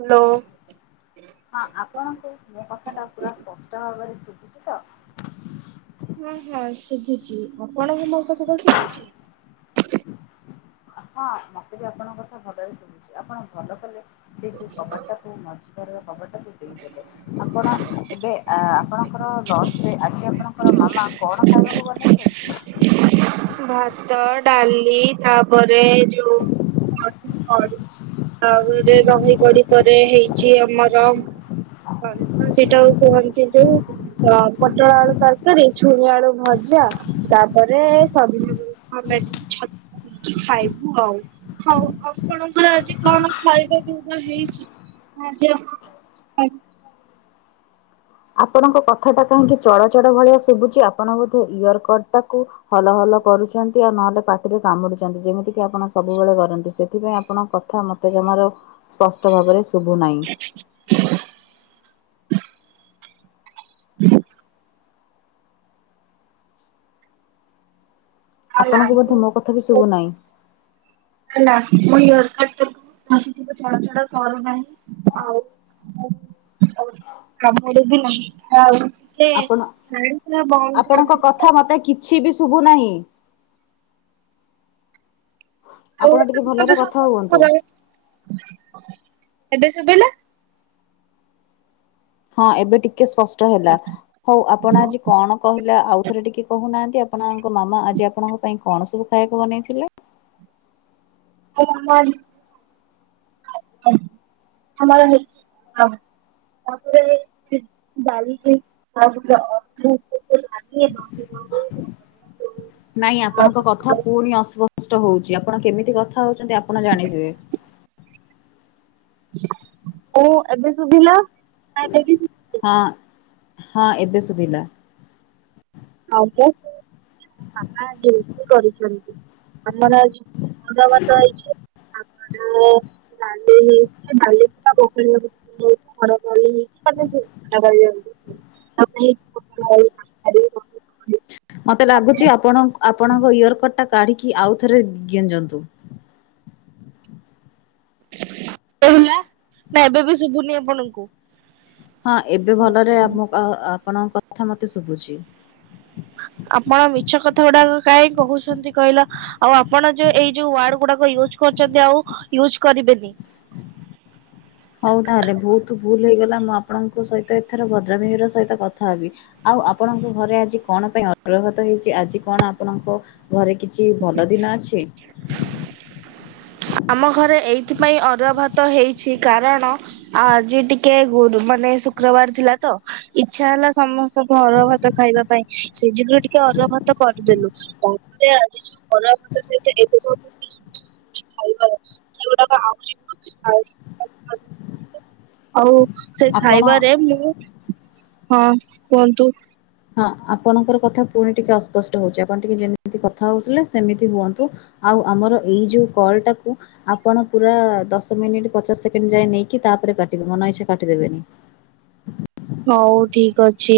Hello ହଁ ଆପଣଙ୍କୁ ମୋ କଥା ଟା ପୁରା ସ୍ପଷ୍ଟ ଭାବରେ ଶୁଭୁଚି ତ? ହୁଁ [inaudible] ଚି ମୁଁ ପଳେଇଗଲେ ଏଥର ଠିକ ଶୁଭୁଚି ହଁ ମତେ ବି ଆପଣଙ୍କ କଥା ଭଲରେ ଶୁବୁଚି ଆପଣ ଭଲ କଲେ ସେ ଯୋଉ କବାଟଟାକୁ ମଝି ଘରର କବାଟାକୁ ଦେଇଦେଲେ। ଆପଣ ଏବେ ଆ ଆପଣଙ୍କର ଲଞ୍ଚରେ ଆଜି ଆପଣଙ୍କର ମାମା କଣ ଖାଇବାକୁ ବନେଇଚନ୍ତି। [inaudible] ହ ଭାତ ଡାଲି ତାପରେ ଯୋଉ ଦହିକଡି। ଆପରେ ଦହିକଡି ପରେ ହେଇଛି ଆମର ଣ ସେଇଟା କୁହନ୍ତି ଯୋଉ ଅ ପୋଟଳ ଆଳୁ ତରକାରୀ ଛୁଇଁ ଆଳୁ ଭଜ। ଯା ତାପରେ [unintelligible] ଖାଇବୁ ଆଉ ହଉ ଆପଣଙ୍କର ଆଜି କଅଁ କଣ ଖାଇବା ପିଇବା ହେଇଚି ଆଜି ଆପଣଙ୍କ [unintelligible] ଆପଣଙ୍କ କଥା ଟା କାହିଁକି ଚଡ ଚଡ ଭଳିଆ ଶୁଭୁଚି ଆପଣ ବୋଧେ ଇୟରକଡ ଟାକୁ ହଲ ହଲ କରୁଚନ୍ତି, ଆଉ ନହେଲେ ପାଟିରେ କାମୁଡୁଚନ୍ତି, ଯେମିତି ଆପଣ ସବୁବେଳେ କରନ୍ତି, ସେଥିପାଇଁ ଆପଣଙ୍କ କଥା ମତେ ଜମାରୁ ସ୍ପଷ୍ଟ ଭାବରେ ଶୁଭୁନାଇଁ। [unintelligible] ଆପଣଙ୍କୁ ବୋଧେ ମୋ କଥା ବି ଶୁଭୁନାହିଁ। ମୁଁ ଇୟରକଡ [unintelligible] ଚଡ଼ ଚଡ କରୁନାହିଁ, ଆଉ [inaudible] ଆମର ବି ନାହିଁ [inaudible] ଆପଣ, ଶାଢୀ ପୁରା ବନ୍ଦ ଆପଣଙ୍କ କରିଦେଲି ତ କଥା ମତେ କିଛିବି ଶୁ ଶୁଭୁ ନାହିଁ। ଆଉ ଆପଣ ଟିକେ ମତେ ଭଲରେ କଥା ଶୁଭୁଚି ହୁଅନ୍ତୁ। ପୁରା ଏବେ ଶୁଭିଲା। ହଁ ଏବେ ଟିକେ ସ୍ପ ଷ୍ଟ ହେଲା ହଉ ଆପଣ ଆଜି କଣ କହିଲା ଆଉ ଥରେ ଟିକେ କହୁନାହାନ୍ତି ଆପ ଆପଣଙ୍କ ମାମା ଆଜି ଆପଣଙ୍କ ପାଇଁ କଣ ସବୁ ଖାଇବାକୁ ବନେଇଥିଲେ? [unintelligible] ଆମର ହେଇଚି ଆଉ। ତାପରେ ଡାଲି ହେଇଚି ଆଉ କିଛି [unintelligible] ନାଇଁ ଆପଣଙ୍କ କଥା ପୁଣି ଅସ୍ପ ଷ୍ଟ ହଉଚି ଆପଣ କେମିତି କଥା ହଉଚନ୍ତି ଆପଣ ଜାଣିଥିବେ। ଓ ଏବେ ଶୁଭିଲା, ନା ଏଟାବି ହଁ ହଁ ଏବେ ଶୁଭିଲା। ଆଉ ମୁଁ ମାମା ଆଜି ରୋଷେଇ କରିଛନ୍ତି, ଆମର ଆଜି ଅରୁଆ ଭାତ ହେଇଚି। ଆଉ ଡାଲି ହେଇଚି ଡାଲି [unintelligible] [inaudible] ଡାଲି ପୋଟଳ ଆଳୁ ତରକାରୀ [unintelligible] ମତେ ଲାଗୁଚି ଆପଣଙ୍କ୍ ଆପଣଙ୍କ ଇୟରକଡ ଟା କାଢି କି ଆଉ ଥରେ ଗେଂଜନ୍ତୁ। ହେଲା ନା ଏବେ ବି ଶୁଭୁନି ଆପଣଙ୍କୁ। ହଁ ଏବେ ଭଲରେ ଆମ ଆ ଆ ଆପଣଙ୍କ କଥା ମତେ ଶୁଭୁଚି। ଆପଣ ମିଛ କଥା ଗୁଡାକ କାଇଁ କହୁଛନ୍ତି କହିଲ ଆଉ ଆପଣ ଯୋଉ ଏଇ ଯୋଉ ୱାର୍ଡ ଗୁଡାକ ଇଉଜ୍ କ କରୁଚନ୍ତି, ଆଉ ୟୁଜ କରିବେନି। ହଉ ତାହେଲେ ବହୁତୁ ଭୁଲ ହେଇଗଲା ମୁଁ ଆପଣଙ୍କ ସହିତ ଏଥର ଭଦ୍ରାମିର ସହିତ କଥାହେବି, ଆଉ ଆପଣଙ୍କୁ ଘରେ ଆଜି କଣ ପାଇଁ ଅରୁଆ ଭାତ ହେଇଚି, ଆଜି କଣ ଆପଣଙ୍କ ଘରେ କି କିଛି ଭଲ ଦିନ ଅଛି। ଆମ ଘରେ ଏଇଥିପାଇଁ ଅରୁଆ ଭାତ ହେଇଚି କାରଣ ଆଜି ଟିକେ ଗରୁବାର୍ ନାଇଁ ଶୁକ୍ରବାର ଥିଲା ତ ଇଛା ହେଲା ସମସ୍ତଙ୍କୁ ଅରୁଆ ଭାତ ଖାଇବା ପାଇଁ ସେଇ ଯୋଗୁରୁ ଟିକେ ଅରୁଆ ଭା ଭାତ କରିଦେଲୁ ଆଜି [unintelligible] ଖାଇବାର ସେଗୁଡାକ ଆହୁରି [unintelligible] ଆଉ ସେ ଆପଣ ଖାଇବାରେ ମୁଁ, ହଁ କୁହନ୍ତୁ। ହଁ ଆପଣଙ୍କର କଥା ପୁଣି ଟିକେ ଅସ୍ପଷ୍ଟ ହଉଛି, ଆପଣ ଟିକେ ଯେମିତି କଥା ହଉଥିଲେ ସେମିତି ହୁଅନ୍ତୁ, ଆ ଆଉ ଆମର ଏଇ ଯୋଉ କଲ ଟାକୁ ଆପଣ ପୁରା ଦଶ ମିନିଟ ପଚାଶ ସେକଣ୍ଡ ଯାଏ ନେଇକି ତାପରେ କାଟିବେ, ମନ ଇଛା କାଟି ଦେବେନି। ହଉ ଠିକ ଅଛି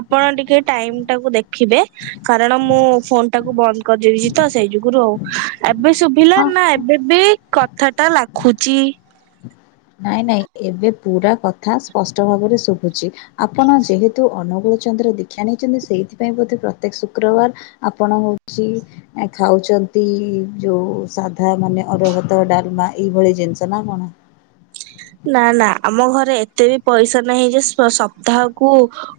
ଆପଣ ଟିକ ଟିକେ ଟାଇମ ଟାକୁ ଦେଖିବେ କାରଣ ମୁଁ ଫୋନ ଟାକୁ ବନ୍ଦ କରିଦେଇବିଛି ତ ସେଇ ଯୁଗୁରୁ ଆଉ। ଏବେ ଶୁଭିଲା ହଁ ନା ଏବେ ବି କଥା ଟା ଲାଖୁଚି? ନାଇଁ ନାଇଁ ଏବେ ପୁରା କଥା ସ୍ପଷ୍ଟ ଭାବରେ ଶୁଭୁଚି, ଆପଣ ଯେହେତୁ ଅନୁଗୁଳ ଅନୁକୂଳ ଚଦ୍ର ଦୀକ୍ଷା ନେଇଛନ୍ତି ସେଇଥିପାଇଁ ବୋଧେ ପ୍ରତ୍ୟେକ ଶୁକ୍ରବାର ଆପଣ ହୋଇଛି ଖାଉଛନ୍ତି ଛନ୍ତି ଯୋଉ ସାଧା ମାନେ ଅରୁଆ ଭାତ ଡାଲମା ଏଇ ଭଳି ଜିନିଷ ନା କଣ? ନା ନା ଆମ ଘରେ ଏତେ ବି ପଇସା ନାହିଁ ଯେ ସପ୍ତାହକୁ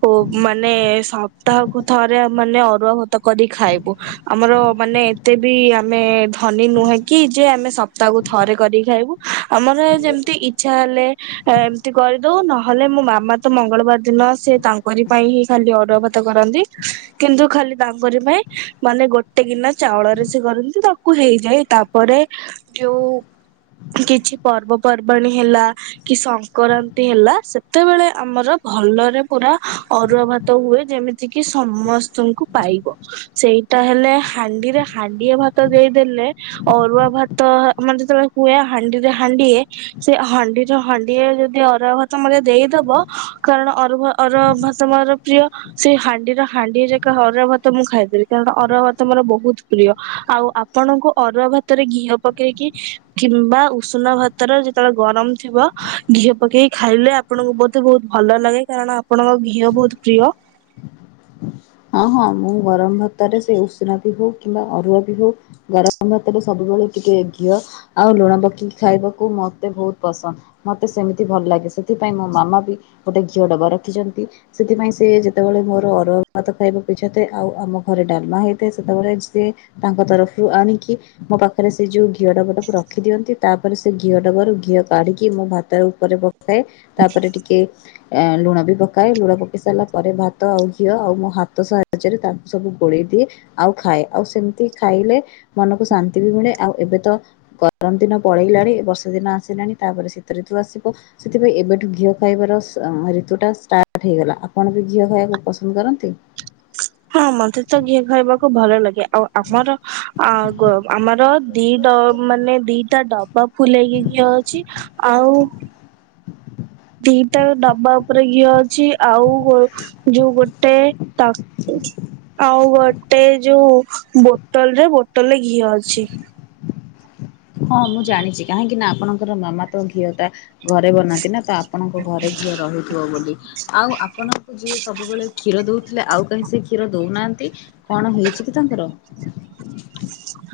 ଓ ମାନେ ସପ୍ତାହକୁ ଥରେ ମାନେ ଅରୁଆ ଭାତ ଭାତ କରି ଖାଇବୁ ଆମର ମାନେ ଏତେ ବି ଆମେ ଭା ଧନୀ ନୁହେଁ କି ଯେ ଆମେ ସପ୍ତାହକୁ ଥରେ କରିକି ଖାଇବୁ ଆମର ଯେମିତି ଇ ମାନେ ଏମତି କରିଦଉ ନହେଲେ ମୋ ମାମା ତ ମଙ୍ଗଳବାର ଦିନ ସେ ତାଙ୍କରି ପାଇଁ ହିଁ ଖାଲି ଅରୁଆ ଅରୁଆ ଭାତ କରନ୍ତି କିନ୍ତୁ ଖାଲି ତାଙ୍କର ପାଇଁ ମାନେ ଗୋଟେ ଗିନା ଚାଉଳରେ ସେ କରନ୍ତି। ତାଙ୍କୁ ହେଇଯାଏ ତାପରେ ଯୋଉ କିଛି ପର୍ବପର୍ବାଣୀ ହେଲା କି ସଂକ୍ରାନ୍ତି ହେଲା ସେତେବେଳେ ଆମର ଭଲରେ ପୁରା ଅରୁଆ ଭାତ ହୁଏ ଯେମିତି କି ସମସ୍ତଙ୍କୁ ପାଇବ ସେଇଟା ହେଲେ ହାଣ୍ଡିରେ ହାଣ୍ଡିଏ ଭାତ ଦେଇଦେଲେ ଅରୁଆ ଭାତ ମାନେ ଯେତେବେଳେ ହୁଏ ହାଣ୍ଡିରେ ହାଣ୍ଡିଏ ସେ ହାଣ୍ଡିର ହାଣ୍ଡିଏ ଯଦି ଆରୁଆ ଭାତ ମତେ ଦେଇଦବ କାରଣ ଅରୁ ଅରୁଆ ଭାତ ପ୍ରିୟ ସେଇ ହାଣ୍ଡିର ହାଣ୍ଡିଏ ଯାକ ଅରୁଆ ଭାତ ମୁଁ ଖାଇଦେବି କାରଣ ଅରୁଆ ଭାତ ମୋର ବହୁତ ପ୍ରିୟ। ଆଉ ଆପଣଙ୍କୁ ଅରୁଆ ଭାତରେ ଘିଅ ପକେଇକି କିମ୍ବା ଉଷୁନା ଭାତରେ ଯେ ଯେତେବେଳେ ଗରମ ଥିବ ଘିଅ ପକେଇକି ଖାଇଲେ ଆପଣଙ୍କୁ ବୋଧେ ବହୁତ ଭଲ ଲାଗେ କାରଣ ଆପଣଙ୍କ ଘିଅ ବହୁତ ପ୍ରିୟ। ହଁ ହଁ ମୁଁ ଗରମ ଭାତରେ ସେ ଉଷୁନା ବି ହଉ କିମ୍ବା ଅରୁଆ ବି ହଉ ଗରମ ଭାତରେ ସବୁ ଭଳି ଟିକେ ଘିଅ ଆଉ ଲୁଣ ପକେଇକି ଖାଇବାକୁ ମତେ ବହୁତ ପସନ୍ଦ ମତେ ସେମିତି ଭଲ ଲାଗେ। ସେଥିପାଇଁ ମୋ ମାମା ବି ଗୋଟେ ଘିଅ ଡବା ରଖିଛନ୍ତି ସେଥିପାଇଁ ସେ ଯେତେବେଳେ ମୋର ଅରୁଆ ଭାତ ଖାଇବାକୁ ଇଛା ଥାଏ ଆଉ ଆମ ଘରେ ଡାଲମା ହେଇଥାଏ ସେତେବେଳେ ସିଏ ତାଙ୍କ ତରଫରୁ ଆଣିକି ମୋ ପାଖରେ ସେ ଯୋଉ ଘିଅ ଡବାଟାକୁ ରଖିଦିଅନ୍ତି ତାପରେ ସେ ଘିଅ ଦବାରୁ ଘିଅ କାଢିକି ମୋ ଭାତ ଉପରେ ପକାଏ ତାପରେ ଟିକେ ଲୁଣ ବି ପକାଏ ଲୁଣ ପକେଇ ସାରିଲା ପରେ ଭାତ ଆଉ ଘିଅ ଆଉ ମୋ ହାତ ସାହାଯ୍ୟରେ ତାଙ୍କୁ ସବୁ ଗୋଳେଇ ଦିଏ ଆଉ ଖାଏ ଆଉ ସେମିତି ଖାଇଲେ ମନକୁ ଶାନ୍ତି ମିଳେ ଆଉ ଏବେ ତ ଗରମ ଦିନ ପଳେଇଲାଣି ବର୍ଷା ଦିନ ଆସିଲାଣି ତାପରେ ଶୀତ ଋତୁ ଆସିବ। ସେଥିପାଇଁ ଏବେଠୁ ଘିଅ ଖାଇବାର ସ ଋତୁଟା ଷ୍ଟାର୍ଟ ହେଇଗଲା ଆପଣ ବି ଘିଅ ଖାଇବାକୁ ପସନ୍ଦ କର ତେ ହଁ ମତେ ତ ଘିଅ ଖାଇବାକୁ ଭଲ ଲାଗେ ଆଉ ଆମର ଅ ଆମର ଦିଟା ମାନେ ଦିଟା ଡବା ଫୁଲେଇକିି ଘିଅ ଅଛି ଆଉ ଦିଇଟାଯାକ ଦବା ଉପରେ ଘିଅ ଆଉ ଯୋଉ ଗୋଟେ ଆଉ ଗୋଟେ ଗୋଟେ ଯୋଉ ବୋଟଲ ରେ ବୋଟଲଟେ ଘିଅ ଅଛି। ହଁ ମୁଁ ଜାଣିଛି କାହିଁକି ନା ଆପଣଙ୍କର ମାମା ତ ଘିଅ ତା ଘରେ ବନାନ୍ତି ନା ତ ଆପଣଙ୍କ ଘରେ ଘଅ ରହୁଥିବ ବୋଲି ଆଉ ଆପଣଙ୍କୁ ଯିଏ ସବୁବେଳେ କ୍ଷୀର କି ଦଉଥିଲେ ଆଉ କାହିଁ ସେ କ୍ଷୀର ଦଉନାହାନ୍ତି କଣ ହେଇଛି କି ତାଙ୍କର?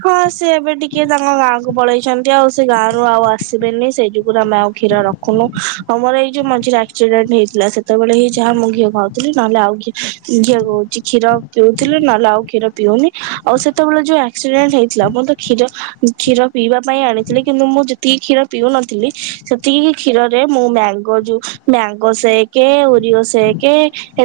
ହଁ ସେ ଏବେ ଟିକେ ତାଙ୍କ ଗାଁ କୁ ପଳେଇଛନ୍ତି ଆଉ ସେ ଗାଁରୁ ଆଉ ଆସିବେନି ସେ ଯୁଗୁରୁ ଆମେ ଆଉ କ୍ଷୀର ରଖୁନୁ ଆମର ଏଇ ଯୋଉ ମଝିରେ ଆକ୍ସିଡେଣ୍ଟ ହେଇଥିଲା ସେତବେଳେ ହିଁ ଯାହା ମୁଁ ଘିଅ ଖାଉଥିଲି ନହେଲେ ଘିଅ କହୁଛି କ୍ଷୀର ପିଉଥିଲି ନହେଲେ ଆଉ କ୍ଷୀର ପିଉନି ଆଉ ସେତେବେଳେ ଯୋଉ ଆକ୍ସିଡେଣ୍ଟ ହେଇଥିଲା ମୁଁ ତ କ୍ଷୀର କ୍ଷୀର ପିଇବା ପାଇଁ ଆଣିଥିଲି କିନ୍ତୁ ମୁଁ ଯେତିକି କ୍ଷୀର ପିଉନଥିଲି ସେତିକି କ୍ଷୀରରେ ମୁଁ ମ୍ୟାଙ୍ଗୋ ଯୋଉ ମ୍ୟାଙ୍ଗୋ ସେକେ ଓରିଓ ସେକେ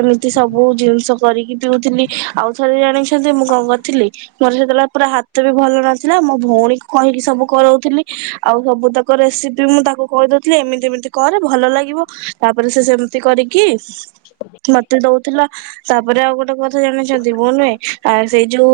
ଏମିତି ସବୁ ଜିନିଷ କରିକି ପିଉଥିଲି ଆଉ ଥରେ ଜାଣିଛନ୍ତି। ମୁଁ କଣ କରିଥିଲି। ମୋର ସେତେବେଳେ ପୁରା ହାତ ବି ଭଲ ନଥିଲା। ମୋ ଭଉଣୀ କହିକି ସବୁ କରଉଥିଲି। ଆଉ ସବୁ ତାଙ୍କ ରେସିପି ମୁଁ ତା ତାକୁ କହିଦଉଥିଲେ। ଏମିତି ଏମିତି କରେ ଭଲ ଲାଗିବ ତାପରେ ସେ ସେମିତି କରିକି ମତେ ଦଉଥିଲା ତାପରେ ଆଉ ଗୋଟେ କଥା ଜାଣିଛନ୍ତି। ମୁଁ ନୁହେଁ ଆ ସେଇ ଯୋଉ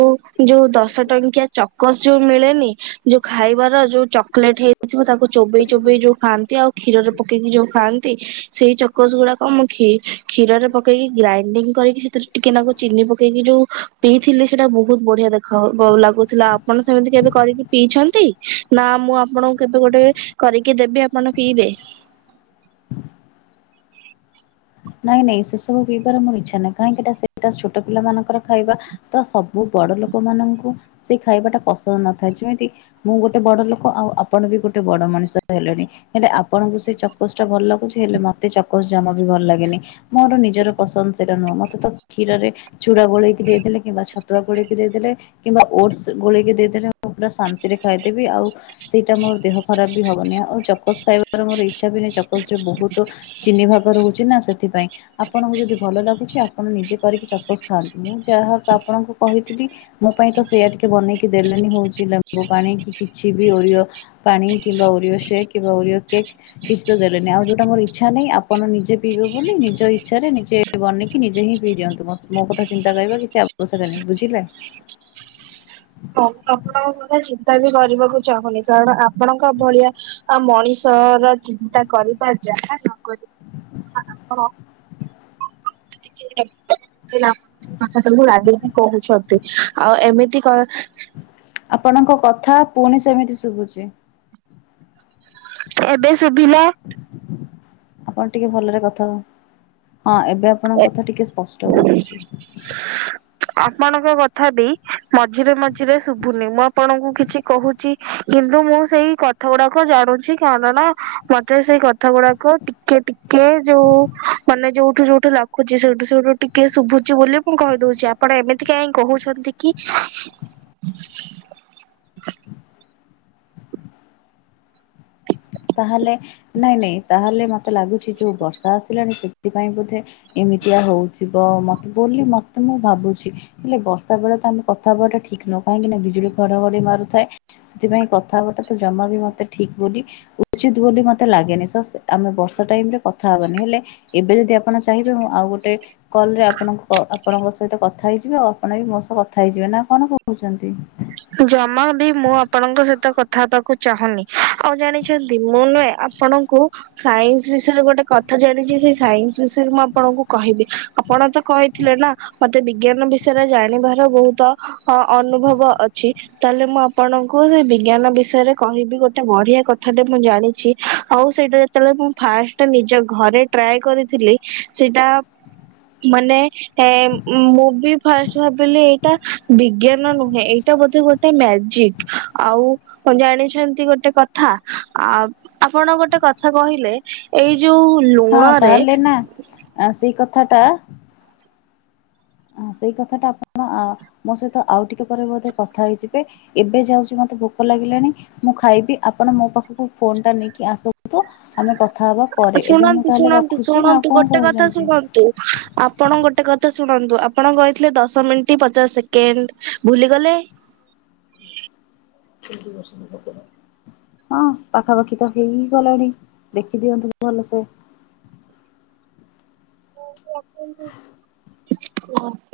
ଯୋଉ ଦଶ ଏମିତିଆ ଚକୋସ ଯୋଉ ମିଳେ ନି। ଯୋଉ ଖାଇବାର ଯୋଉ ଚକଲେଟ ହେଇଥିବ। ତାକୁ ଚୋବେଇ ଚୋବେଇ ଯୋଉ ଉ, ଖାଆନ୍ତି ଆଉ କ୍ଷୀରରେ ପକେଇକି ଯୋଉ ଖାଆନ୍ତି। ସେଇ ଚକୋସ ଗୁଡାକ ମୁଁ କି କ୍ଷୀରରେ ପକେଇକି ଗ୍ରାଇଣ୍ଡିଙ୍ଗ କରିକି ସେଥିରେ ଟିକେ ନା ଚିନି ପକେଇକି ଯୋଉ ପିଇଥିଲି। ସେଟ ବହୁ ବଢିଆ ଦେଖାଯାଉ ଲାଗୁଥିଲା ଆପଣ ସେମିତି କେବେ କରିକି ପିଇଛନ୍ତି। ନା, ମୁଁ ଆପଣଙ୍କୁ କେବେ ଗୋଟେ କରିକି ଦେବେ ଆପଣ ପିଇବେ। [inaudible] ନାଇଁ ନାଇଁ ସେସବୁ ପିଇବାର ମଁ ଇଚ୍ଛା ନାହିଁ। କାହିଁିଟ ସେଟା ଛୋଟ ପିଲାମାନଙ୍କର ଖାଇବା ତ ସବୁ ବଡ ଲୋକ ମାନଙ୍କୁ ସେ ଖାଇବାଟା ପସନ୍ଦ ନଥାଏ। ଯେମିତି ମୁଁ ଗୋଟେ ବଡ ଲୋକ ଆଉ ଆପଣ ବି ଗୋଟେ ବଡ ମଣିଷ ହେଲେଣି ହେଲେ ଆପଣଙ୍କୁ ସେ ଚକସ ଟା ଭଲ ଲାଗୁଛି। ହେଲେ ମତେ ଚକସ ଜମା ବି ଭଲ ଲାଗୁଛି। ମୋର ନିଜର ପସନ୍ଦ ସେଟ ନୁହଁ। କ୍ଷୀରରେ ଚୁଡା ଗୋଳେଇକି ଦେଇ ଦେେଲେ, କିମ୍ବା ଛତୁଆ ଗୋଳକି ଦେଇେଲେ, କିମ୍ବା ଓଟସ ଗୋଳେଇକ ଦେଇଲେ ରେ ମୁଁ ପୁରା ଶାନ୍ତିରେ ଖାଇଦେବି ଆଉ। ସେଇଟା ମୋର ଦେହ ଖରାପ ବି ହବନି। ଆଉ ଚକସ ଖାଇବାର ମୋର ଇଚ୍ଛା ବି ନାହିଁ ଚକସ ରେ ବହୁତ ଚିନହି ଭ ବରଛି। ଆପଣଙ୍କୁ ଯଦି ଭଲ ଲାଗୁଛି ଆପଣ ନିଜେ କରିକି ଚପସ ଖାଆନ୍ତୁ। ମୁଁ, ଯାହା ଆପଣଙ୍କୁ କହିଥିଲି। ମୋ ପାଇଁ ତ ସେୟା ଟିକେ ବନେଇକି ଦେଲେଣିି ହଉଛି ଲେମ୍ବ ପାଣି କିି କିଛି ବି ଓରିଓ ପାଣି କିମ୍ବା ଓରିଓ ସେକ୍ କିମ୍ବା ଓରିଓ କେକ୍ କିଛି ତ ଦେଲେନି। ଆଉ ଯୋଉଟା ମୋର ଇଚ୍ଛା ନାହିଁପଣ ନିଜେ ପିଇବେ ବୋଲି ନିଜ ଇଚ୍ଛାରେ ନିଜେ ବନେଇକି ନିଜେ ହିଁ ପିଇ ଦିନ୍ତୁ। ମୋ କଥା ଚିନ୍ତା କରିବା କିଛି ଆବଶ୍ୟକ ନାହିଁ, ବୁଝିଲ? [inaudible] ହଁ, ଆପଣଙ୍କ କଥା ଚିନ୍ତା ବି କରିବାକୁ ଚାହୁଁନି। କାରଣ, ଆପଣଙ୍କ ଭଳିଆ ମଣିଷ ଚିନ୍ତା କରିବା ଯାହା ନକରି ବା [inaudible] ଆପଣ ସେ କଥାଟା ରାଗିକି କହୁଛନ୍ତି। ଆଉ ଏମିତି କଣ ଆପଣଙ୍କ କଥା ପୁଣି ସେମିତି ଶୁଭୁଛି [inaudible] ଏବେ ଶୁଭିଲା। ଆପଣ ଟିକେ ଭଲରେ କଥା ହ ହଁ, ଏବେ ଆପଣଙ୍କ କଥା ଟିକେ ସ୍ପଷ୍ଟ ହଉଛି। ଆପଣଙ୍କ କଥା ବି ମଝିରେ ମଝିରେ ଶୁଭୁନି। ମୁଁ, ଆପଣଙ୍କୁ କିଛି କହୁଛି କି କିନ୍ତୁ, ମୁଁ ସେଇ କଥା ଗୁଡାକ ଜାଣୁଛି। କାରଣ ନା, ମତେ ସେଇ କଥା ଗୁଡାକ ଟିକେେ କିେ ଯୋଉ ମାନେ ଯୋଉଠୁ ଯୋଉଠୁ ଲାଗୁଛି। ସେଠୁ ସେଠୁ ଟିକେ ଶୁଭୁଛି ବୋଲି ମୁଁ କହିଦଉଛି। ଆପଣ ଏମିତି କହିଁ କହୁଛନ୍ତି। କି [inaudible] ତାହେଲେ ନାଇଁ ନାଇଁ ତାହେଲେ ମତେ ଲାଗୁଛି। ଯୋଉ ବର୍ଷା ଆସିଲାଣି ସେଥିପାଇଁ। ବୋଧେ ଏ ଏମିତିଆ ହଉଥିବ ମତେ ବୋଲି ମତେ ମୁଁ ଭାବୁଛି। ହେଲେ ବର୍ଷା ବେଳେ ତ ଆମେ କଥା ହବାଟା ଠିକ୍ ନ କାହିଁକିନା ବିଜୁଳି ଘଡଘଡି ମାରୁଥାଏ। ସେଥିପାଇଁ କଥାବାର୍ତ୍ତା ତ ଜମା ବି ମତେ ଠିକ ବୋଲି ଉଚିତ ବୋଲି ମତେ ଲାଗେନି ସ ଆମେ ବର୍ଷ ଟାଇମରେ କଥାହବାନି। ହେଲେ ଏବେ ଯଦି ଆପଣ ଚାହିଁବେ ମୁଁ ଆଉ ଗୋଟେ। କଲ ରେ ଆପଣ ଆପଣଙ୍କ ସହିତ କଥା ହେଇଯିବେ। ଆଉ ଆପଣ ବି ମୋ ସହ କଥା ହେଇଯିବେ ନା କଣ କହୁଛନ୍ତି? ଜମା ବି ମୁଁ ଆପଣଙ୍କ ସହିତ କଥା ହେବାକୁ ଚାହୁଁନି। ଆଉ ଜାଣିଛନ୍ତି ମୁଁ ନୁହେଁ ଆପଣଙ୍କୁ ସାଇନ୍ସ ବିଷୟରେ ଗୋଟେ କଥା ଜାଣିଛି। ସେଇ ସାଇନ୍ସ ବିଷୟରେ ମୁଁ ଆପଣଙ୍କୁ କହିବି। ଆପଣ ତ କହିଥିଲେ ନା। ମତେ ବିଜ୍ଞାନ ବିଷୟରେ ଜାଣିବାର ବହୁତ ଅ ଅନୁଭବ ଅ ତାହେଲେ ମୁଁ ଆପଣଙ୍କୁ ସେ ବିଜ୍ଞାନ ବିଷୟରେ କହିବି। ଗୋଟେ ବଢିଆ କଥାଟେ ମୁଁ ଜାଣିଛି। ଆଉ ସେଟା ଯେତେବେଳେ ମୁ ଫାଷ୍ଟ ନିଜ ଘରେ ଟ୍ରାଏ କରିଥିଲି ସେଟା। ମାନେ ଏ ମୁଁ ବି ଫାଷ୍ଟ ଭାବିଲି ଏଇଟା ବିଜ୍ଞାନ ନୁହେଁ। ଏଇ ଗୋଟେ ମଜିକ ଆଉ ଜାଣିଛନ୍ତି। ଗୋଟେ କଥା ଆ ଆପଣ ଗୋଟେ ଗୋଟେ କଥା କହିଲେ ଏଇ ଯୋଉ ଲୁଣରେ ଥାଟା ସେଇ କଥାଟା ଆପଣ ମୋ ସହିତ ଆଉ ଟିକେ ପରେ ବୋଧେ କଥା ହେଇଯିବେ ଏବେ ଯାଉଚି ମୋତେ ଭୋକ ଲାଗିଲାଣି ମୁଁ ଖାଇବି ଆପଣ ମୋ ପାଖକୁ ଫୋନ ଟା ନେଇକି ଆସନ୍ତୁ ଆମେ କ ଥା ହେବା ପରେ ଶୁଣନ୍ତୁ ଶୁଣନ୍ତୁ ଶୁଣନ୍ତୁ କଣ ଗୋଟେ କଥା କହୁଛନ୍ତି? ଶୁଣନ୍ତୁ ଆପଣ ଗୋଟେ କଥା ଶୁଣନ୍ତୁ ଆ ଆପଣ କହିଥିଲେ ଦଶ ମିନିଟ ପଚାଶ ସେକେଣ୍ଡ ଭୁଲିଗଲେ ହଁ ପାଖାପାଖି ତ ହେଇଗଲାଣି ଦେଖି ଦିଅନ୍ତୁ। ଭଲସେ [inaudible] [inaudible]